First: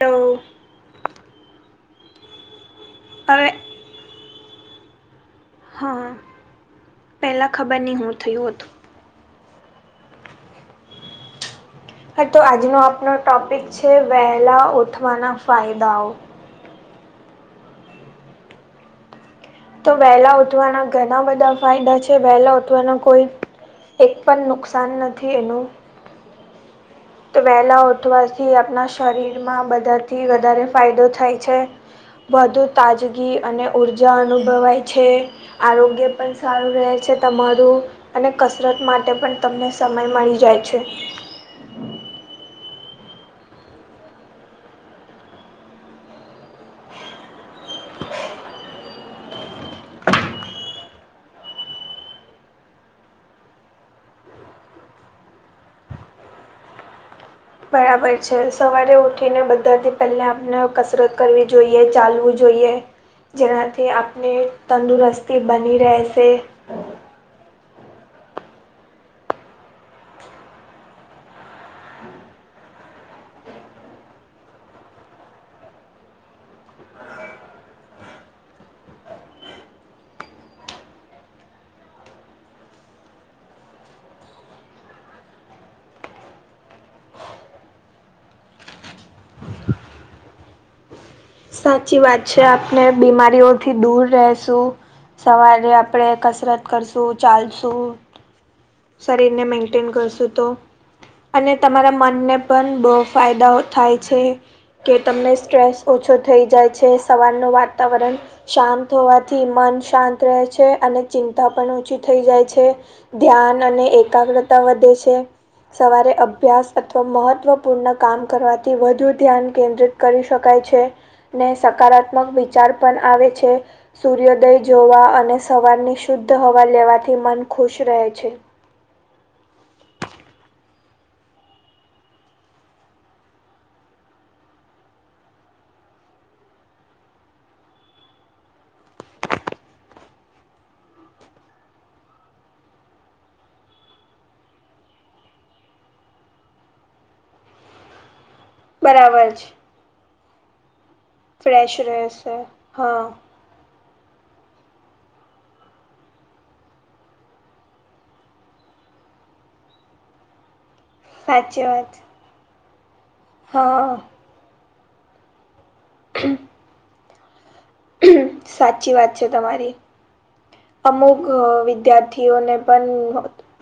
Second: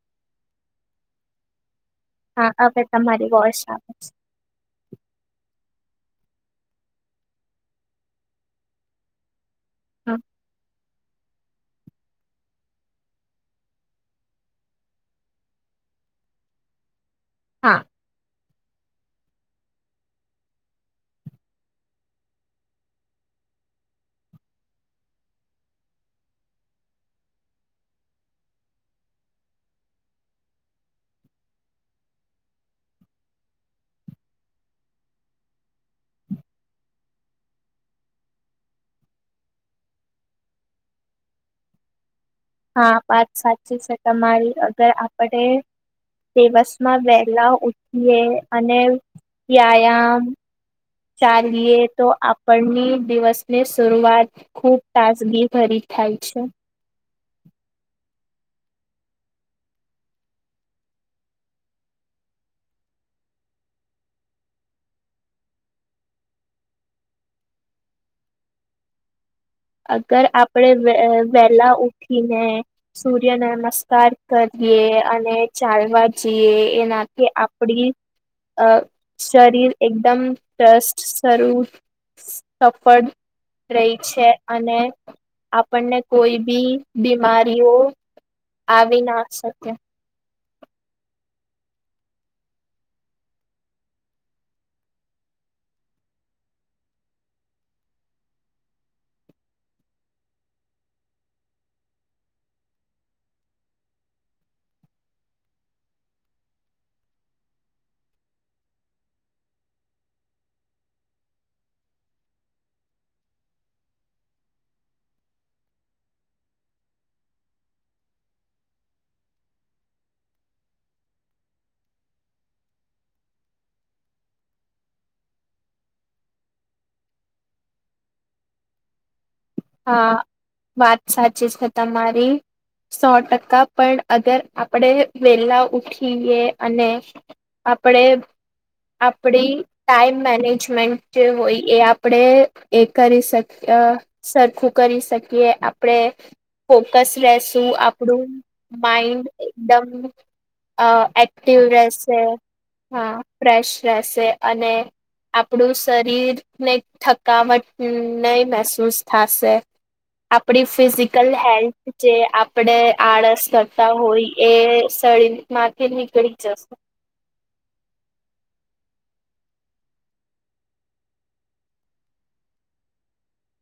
તો હા હવે તમારી હવે વોઈસ અવે છે. હા પહેલાં ખબર નહીં હું થયું હતું. હા. હા તો આજનો આપનો ટોપિક છે વહેલા ઓઠવાના ફાયદાઓ. હા. તો વહેલા ઉઠવાના ઘણા બધા ફાયદા છે વહેલા ઉઠવાના કોઈ એક પણ નુકસાન નથી એનું તો વહેલા ઉઠવાથી આપણા શરીર માં બધાથી વધારે ફાયદો થાય છે. વધુ તાજગી અને ઊર્જા અનુભવાય છે. આરોગ્ય પણ સારું રહે છે તમારું. અને કસરત માટે પણ તમને સમય મળી જાય છે. [inaudible] હા વાત સાચી છે તમારી અગર આપડ દિવસમાં વહેલા ઉઠીએ અને વ્યાયામ ચાલીએ તો આપણની દિવસ ની શરૂઆત ખુબ તાસગી ભરી થાય છે બરાબર છે સવારે ઉઠીને બધાથી પહેલા આપને કસરત કરવી જોઈએ ચાલવું જોઈએ જેનાથી આપણી તંદુરસ્તી બની રહેશે અગર આપણેે વેલા ઉઠીને સૂર્ય નમસ્કાર કરીએ અને ચાલવા જઈએ એનાથી આપડી અ શરીર એકદમ ત્રસ્ત સ્રૂ સફળ રહી છે અને આપણને કોઈ બી બીમારીઓ આવી ના શકે સાચી વાત છે આપણે બીમારીઓથી દૂર રશું સવારે આપણે કસરત કરશું ચાલશું શરીર ને મેન્ટેન કરશું તો અને તમારા મનને પણ બહુ ફાયદાઓ થાય છે કે તમને સ્ટ્રેસ ઓછો થઈ જાય છે સવારનું વાતાવરણ શાંત હોવાથી મન શાંત રહે છે અને ચિંતા પણ ઓછી થઈ જાય છે ધ્યાન અને એકાગ્રતા વધે છે સવારે અભ્યાસ અથવા મહત્ત્વપૂર્ણ કામ કરવાથી વધુ ધ્યાન કેન્દ્રિત કરી શકાય છે ને સકારાત્મક વિચાર પણ આવે છે સૂર્યોદય જોવા અને સવારની શુદ્ધ હવા લેવાથી મન ખુશ રહે છે હા વાત સાચી જ તમારી સો ટકા પણ અગર આપડે વેલા ઉઠીએ અને આપડે આપડી ટાઈમ મેનેજમેન્ટ જે હોય એ આપણે એ કરી શક સરખું કરી શકીએ આપણેે ફોકસ રશું આપણું માઇન્ડ બરાબર છે એકદમ એક્ટિવ રહેશે હા ફ્રેશ રહેશે અને આપણું શરીરને થકાવટ નહી મહેસૂસ થશે આપડી ફિઝિકલ સાચી વાત હેલ્થ જે આપણે આળસ કરતા હા હોય એ સળ માંથી નીકળી જશે સાચી વાત છે તમારી અમુક વિદ્યાર્થીઓને પણ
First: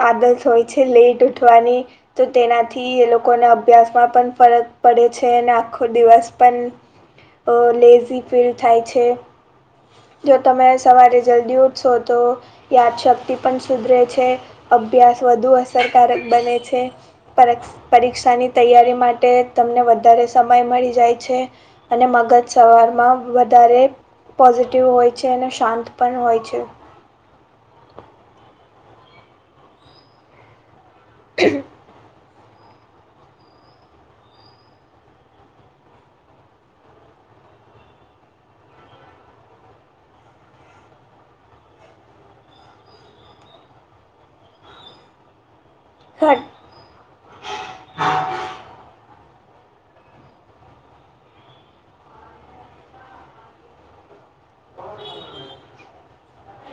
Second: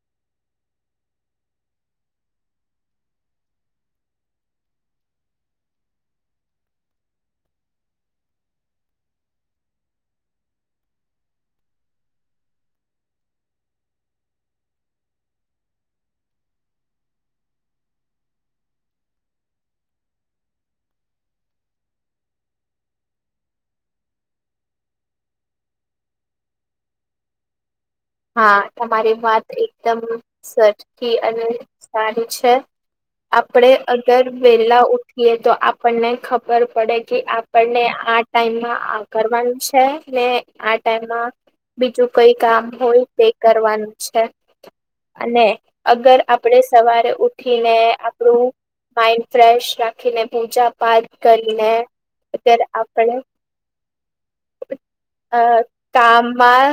આદશ હોય છે લેટ ઉઠવાની તો તેનાથી એ લોકોને અભ્યાસમાં પણ ફરક પડે છે અને આખો દિવસ પણ અ લેઝી ફીલ થાય છે જો તમે સવારે જલ્દી સો તો યાદશક્તિ પણ સુધરે છે અભ્યાસ વધુ અસરકારક બને છે પરીક્ષાની તૈયારી માટે તમને વધારે સમય મળી જાય છે અને મગજ સવારમાં વધારે પોઝિટિવ હોય છે અને શાંત પણ હોય છે હા તમારી વાત એકદમ સરખી અને સારી છે આપડે અગર વેલા ઉઠીએ તો આપણને ખબર પડે કે આપને આ ટાઈમમાં કરવાનું છે ને આ ટાઈમમાં બીજું કઈ કામ હોય તે કરવાનું છે અને અગર હા આપણે સવારે ઉઠી ને આપણું માઇન્ડ ફ્રેશ રાખીને પૂજા પાઠ કરીને અત્યારે આપણે [unintelligible] આ કામમાં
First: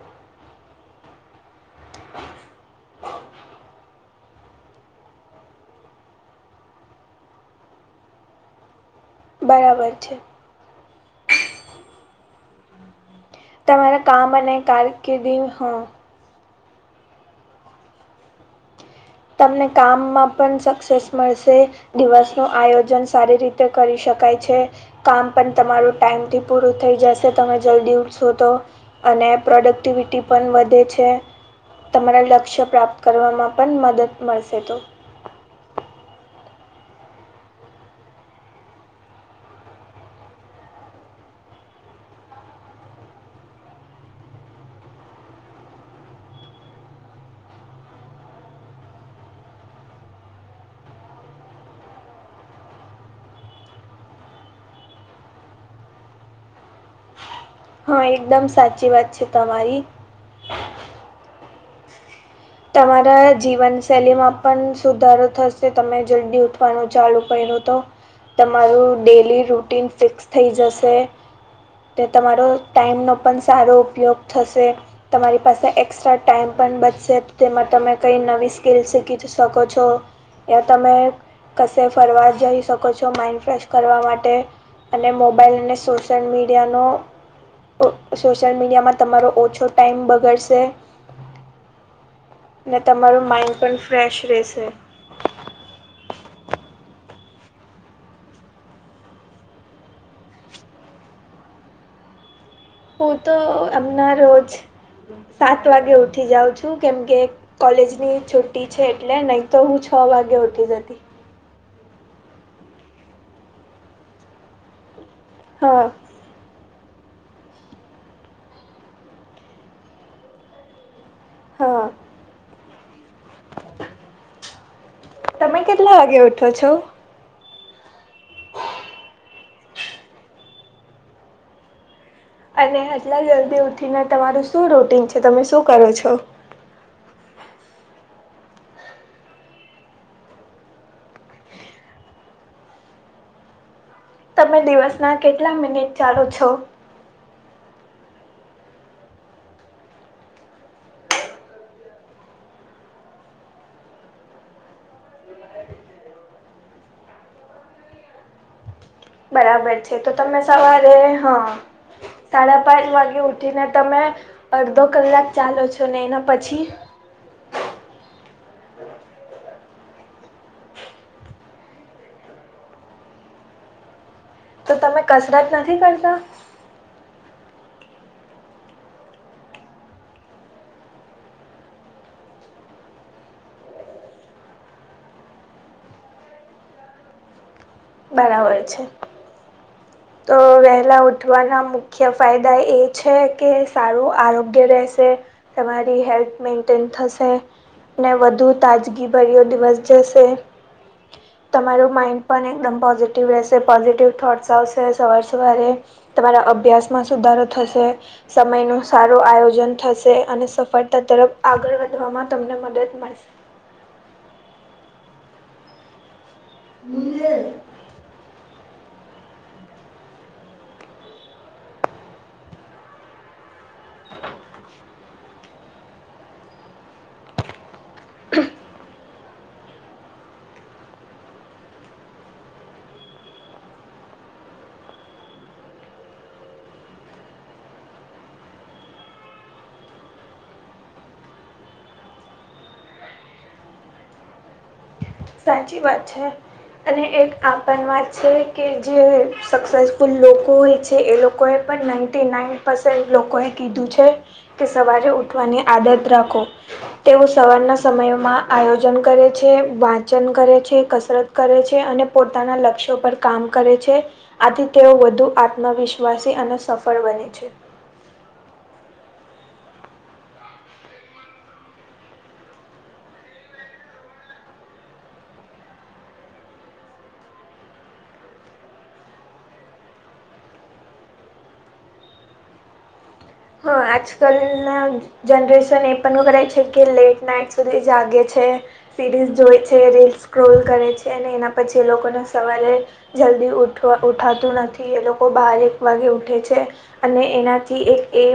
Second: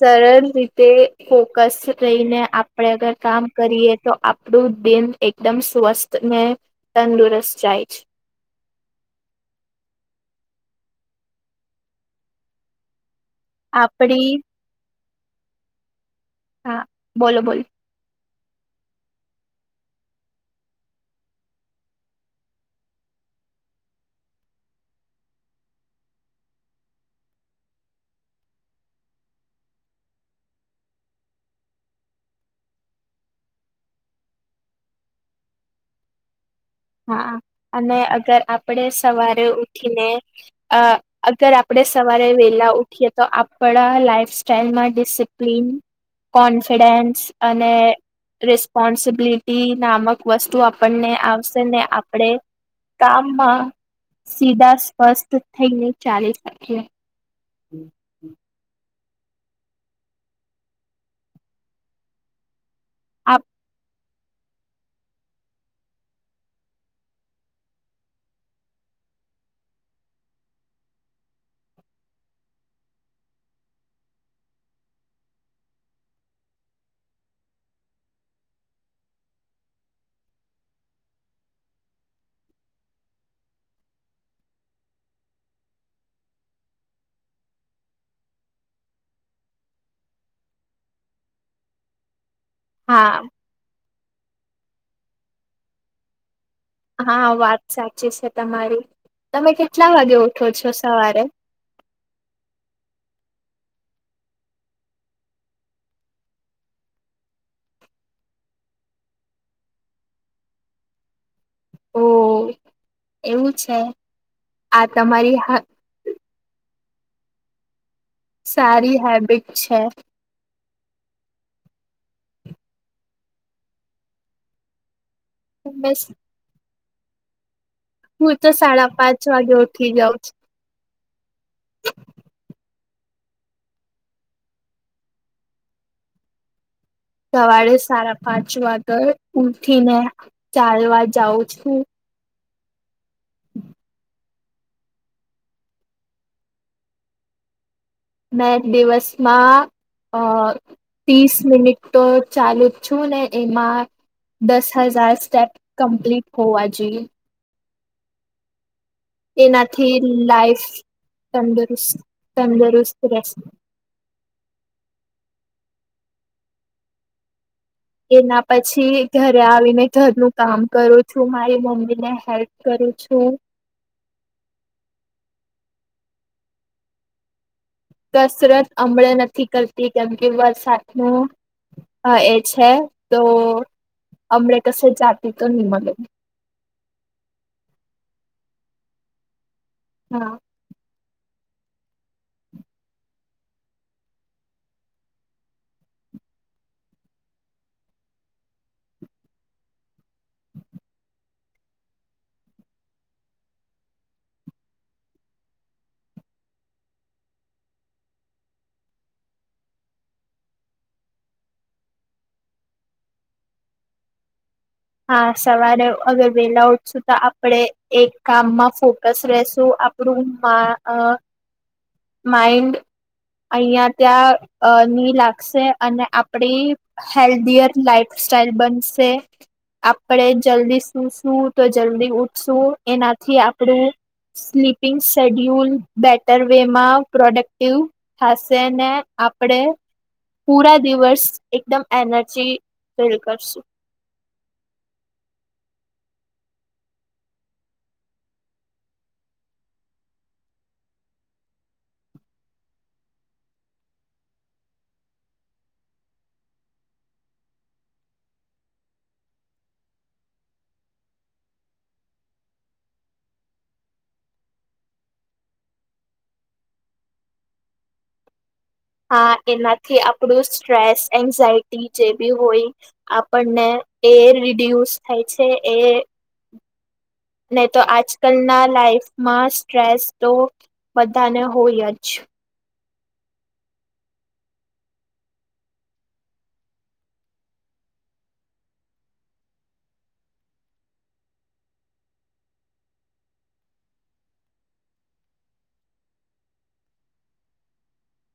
સરળ રીતે ફોકસ રહીને આપણે અગર કામ કરીએ તો આપડું દિન એકદમ સ્વસ્થ ને તંદુરસ્ત જાય. બરાબર છે. તમારા આપડી કામ અને કારકિર્દી હો હા બોલો બોલો તમને કામમાં પણ સક્સેસ મળશે. દિવસ નું આયોજન સારી રીતે કરી શકાય છે. કામ પણ તમારું ટાઈમથી પૂરું થઈ જશે તમે જલ્દી ઉઠશો તો. અને પ્રોડક્ટિવિટી પણ વધે છે. તમારા લક્ષ્ય પ્રાપ્ત કરવામાં પણ મદદ મળશે તો હા અને અગર આપણેે સવારે ઉઠીને અ અગર આપણેે સવારે વેલા ઉઠીએ તો આપણા લાઈફ સાઈલમાં ડિસિપ્લન કોન્ફિડેન્સ અને રેસ્પોન્સબિલિટી નામક વસ્તુ આપણને આવ ને આપણેે કામમાં સીધા સ્પષ્ટ થઈને ચાલી જાય. હ એકદમ સાચી વાત છે તમારી. તમારા આપ જીવન શૈલીમાં પણ સુધારો થશે તમે જલ્દી ઉઠવાનું ચાલુ કર્યું તો. તમારું ડેલી રૂટીન ફિક્સ થઈ જશે. ને તમારો ટાઈમનો પણ સારો ઉપયોગ થશે. તમારી પાસે એક્સ્ટ્રા ટાઈમ પણ બચશે. તેમાં તમે કઈ નવી સ્કીલ શીખી શકો છો. યાં તમે કશે ફરવા જઈ શકો છો માઇન્ડ ફ્રેશ કરવા માટે. અને મોબાઈલ અને સોશિયલ મીડિયાનો સોશિયલ મીડિયામાં તમારો ઓછો ટાઈમ બગડશે. ને હા તમારું માઇન્ડ પણ ફ્રેશ રહેશે. હા વાત સાચી છે તમારી તમે કેટલા વાગે ઉઠો છો સવારે હું તો હમના રોજ સાત વાગે ઉઠી જાઉં છું કેમકે કોલેજની છુટી છે એટલે નહી તો હું છ વાગે ઉઠી જતી ઓ એવું છે આ તમારી હા [inaudible] સારી હેબિટ છે. હા તમે કેટલા વાગે ઉઠો છો? હું તો સાડા પાંચ વાગે ઉઠી જાઉં અને આટલા જલ્દી ઉઠીને તમારું શું રૂટીન છે તમે શું કરો છો. સવારે સાડા પાંચ વાગે ઉઠીને ચાલવા જાઉં છે. તમે દિવસના કેટલા મિનિટ ચાલો છો? મેં દિવસમાં અ ત્રીસ મિનિટ તો ચાલુ જ છું ને એમાં દસ હજાર સ્ટેપ કમ્પ્લીટ હોવા જોઈ બરાબર એનાથી છે તો તમે લાઈફ સવારે હા તંદુરસ્ત સાડા પાંચ તંદુરસ્ત વાગે રહેશે ઉઠીને તમે અડધો કલાક ચાલો છો ને એના પછી એના પછી ઘરે આવીને ઘરનું કામ કરું છું મારી મમ્મી ને હેલ્પ કરું છું. તો તમે કસરત નથી કરતા? કસરત હમળ નથી કરતી કેમ કે વરસાદનો હા એ છે તો અમને કશે જાતિ તો નહી મળે. બરાબર છે. હા તો વહેલા ઉઠવાના મુખ્ય ફાયદા એ છે કે, સારું આરોગ્ય રહેશે. તમારી હેલ્થ મેન્ટેન થશે. ને વધુ તાજગીભર્યો દિવસ જશે. તમારું માઇન્ડ પણ એકદમ પોઝિટિવ રહેશે, પોઝિટિવ થોટ્સ આવશે. સવારે સવારે તમારા અભ્યાસ માં સુધારો થશે. સમય નું સારું આયોજન થશે અને સફળતા તરફ આગળ વધવામાં તમને મદદ મળશે. હા, સવારે અગર વેલા ઉઠશું તો મળશે આપડે એક કામમાં ફ સ્રેસું આપણું [unintelligible] માઇન્ડ અહીં ત્યાં ની લાગે. અને આપડી હેલ્ધી યર લાઈફ સાઈલ બનશે. આપણે જલ્દી સુઈશું તો જલ્દી ઉઠશું, એનાથી આપણું સ્લીપિંગ શેડ્યુલ બેટર. એમાં પ્રોડક્ટિવ થશે ને આપણે પૂરા દિવસ એકદમ એનર્જી ફીલ કરીશું. સાચી વાત છે. અને એક આન વાત છે કે, જે સક્સેસફુલ લોકો હોય છે એ લોકોએ પણ નાઇન્ટી નાઇન પસેન્ટ લોકોએ કીધું છે. કે સવારે ઉઠવાની આદત રાખો. તેવું સવારના સમયમાં આયોજન કરે છે. વચન કરે છે, કસરત કરે છે, અને પોતાના લક્ષ્યો પર કામ કરે છે. આથી તેઓ વધુ આત્મવિશ્વાસી અને સફળ બને છે. હા, એનાથી આપણું સ્ટ્રેસ, એન્ઝાયટી જે બી હોય. આપણને એ રીડ્યુસ થાય છે એ. નહીં તો આજકાલ ના લાઈફમાં સ્ટ્રેસ તો બધાને હોય જ. હા, આજકાલ ના જનરેશન એ પણ કરે છે કે, લેટ નાઈટ સુધી જાગે છે. સિરીઝ જોય છે, રીલ સ્કોર કરે છે અને એના પછી એ લોકોને સવારે જલ્દી ઉઠવા ઉઠાતું નથી. એ લોકો બાર એક વાગે ઉઠે છે. અને એનાથી એક એ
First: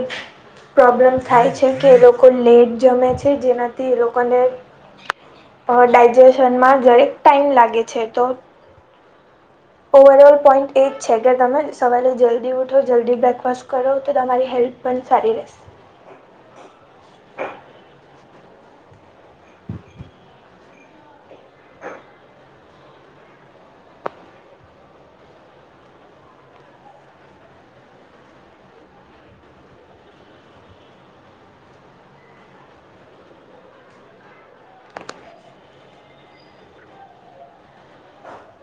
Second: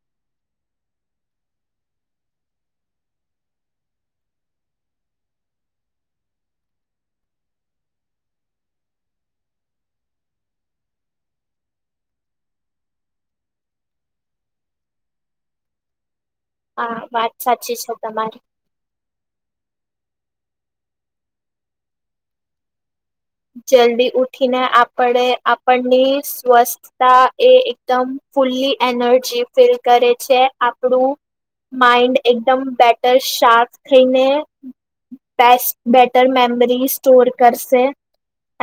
પ્રોબ્લેમ થાય છે કે, એ લોકો લેટ જમે છે. જેનાથી એ લોકોને અ ડાયજેશનમાં જરેક ટાઈમ લાગે છે તો ઓવરઓલ પોઈન્ટ એ જ છે કે, તમે સવારે જલ્દી ઉઠો, જલ્દી બ્રેકફાસ્ટ કરો, તો તમારી હેલ્થ પણ સારી રહેશે. હા, વાત સાચી છે તમારી. જલ્દી ઉઠીને આપણે આપણની સ્વસ્થ એ એકદમ ફુલ્લી એનર્જી ફીલ કરે છે, આપણું માઇન્ડ એકદમ બેટર, શાર્પ થઈને બેસ્ટ બેટર મેમરી સ્ટોર કરશે.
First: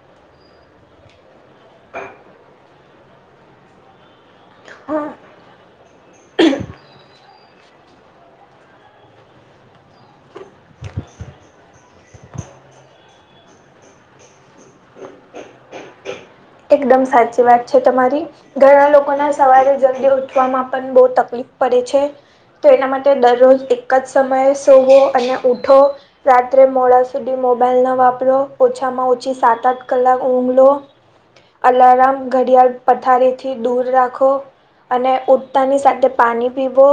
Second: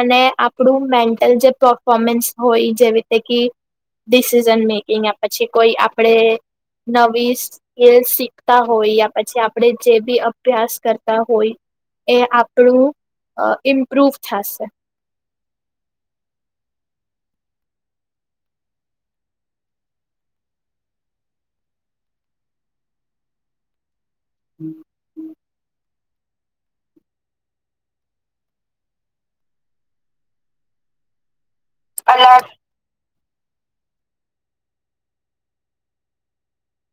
અને આપણું મેન્ટલ જે પરફોમન્સ હોય, જેવી તે કે ડિસિઝન મેકિંગ હા પછી કોઈ આપણેે નવી એ શીખતા હોય, યા પછી આપણે જે બી અભ્યાસ કરતા હોય. એ આપણું ઇમ્પ્રુવ થશે. એકદમ સાચી વાત છે તમારી. ઘણા લોકોના સવારે જલ્દી ઉઠવામાં પણ બહુ તકલીફ પડે છે. તો એના માટે દરરોજ એક જ સમયે સોવો અને ઉઠો. રાત્રે મોડા સુધી મોબાઈલ ના વાપરો. ઓછામાં ઓછી સાત આઠ કલાક ઊઘલો. આલારામ ઘડિયાળ. પથારીથી દૂર રાખો, અને ઉડતાની સાથે પાણી પીવો.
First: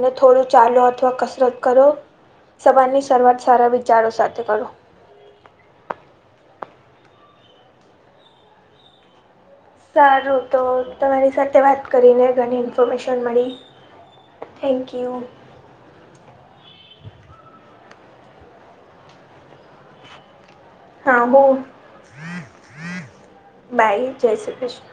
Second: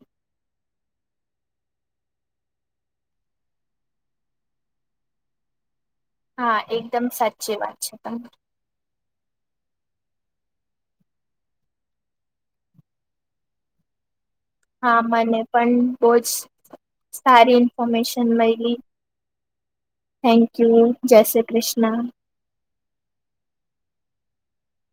અને થોડું ચાલો અથવા કસરત કરો. સબંધની શરૂઆત સારા વિચારો સાથે કરો. હા, એકદમ સાચી વાત છે તમારી. સારું તો, તમારી સાથે વાત કરીને ઘણી ઇન્ફોર્મેશન મળી. થેન્ક હા યુ મને પણ બહુ જ સારી ઇન્ફોમેશન મ‌ઇ ગ‌ઇ. Thank you. જય હા શ્રી હું કૃષ્ણ. બાય જય શ્રી કૃષ્ણ.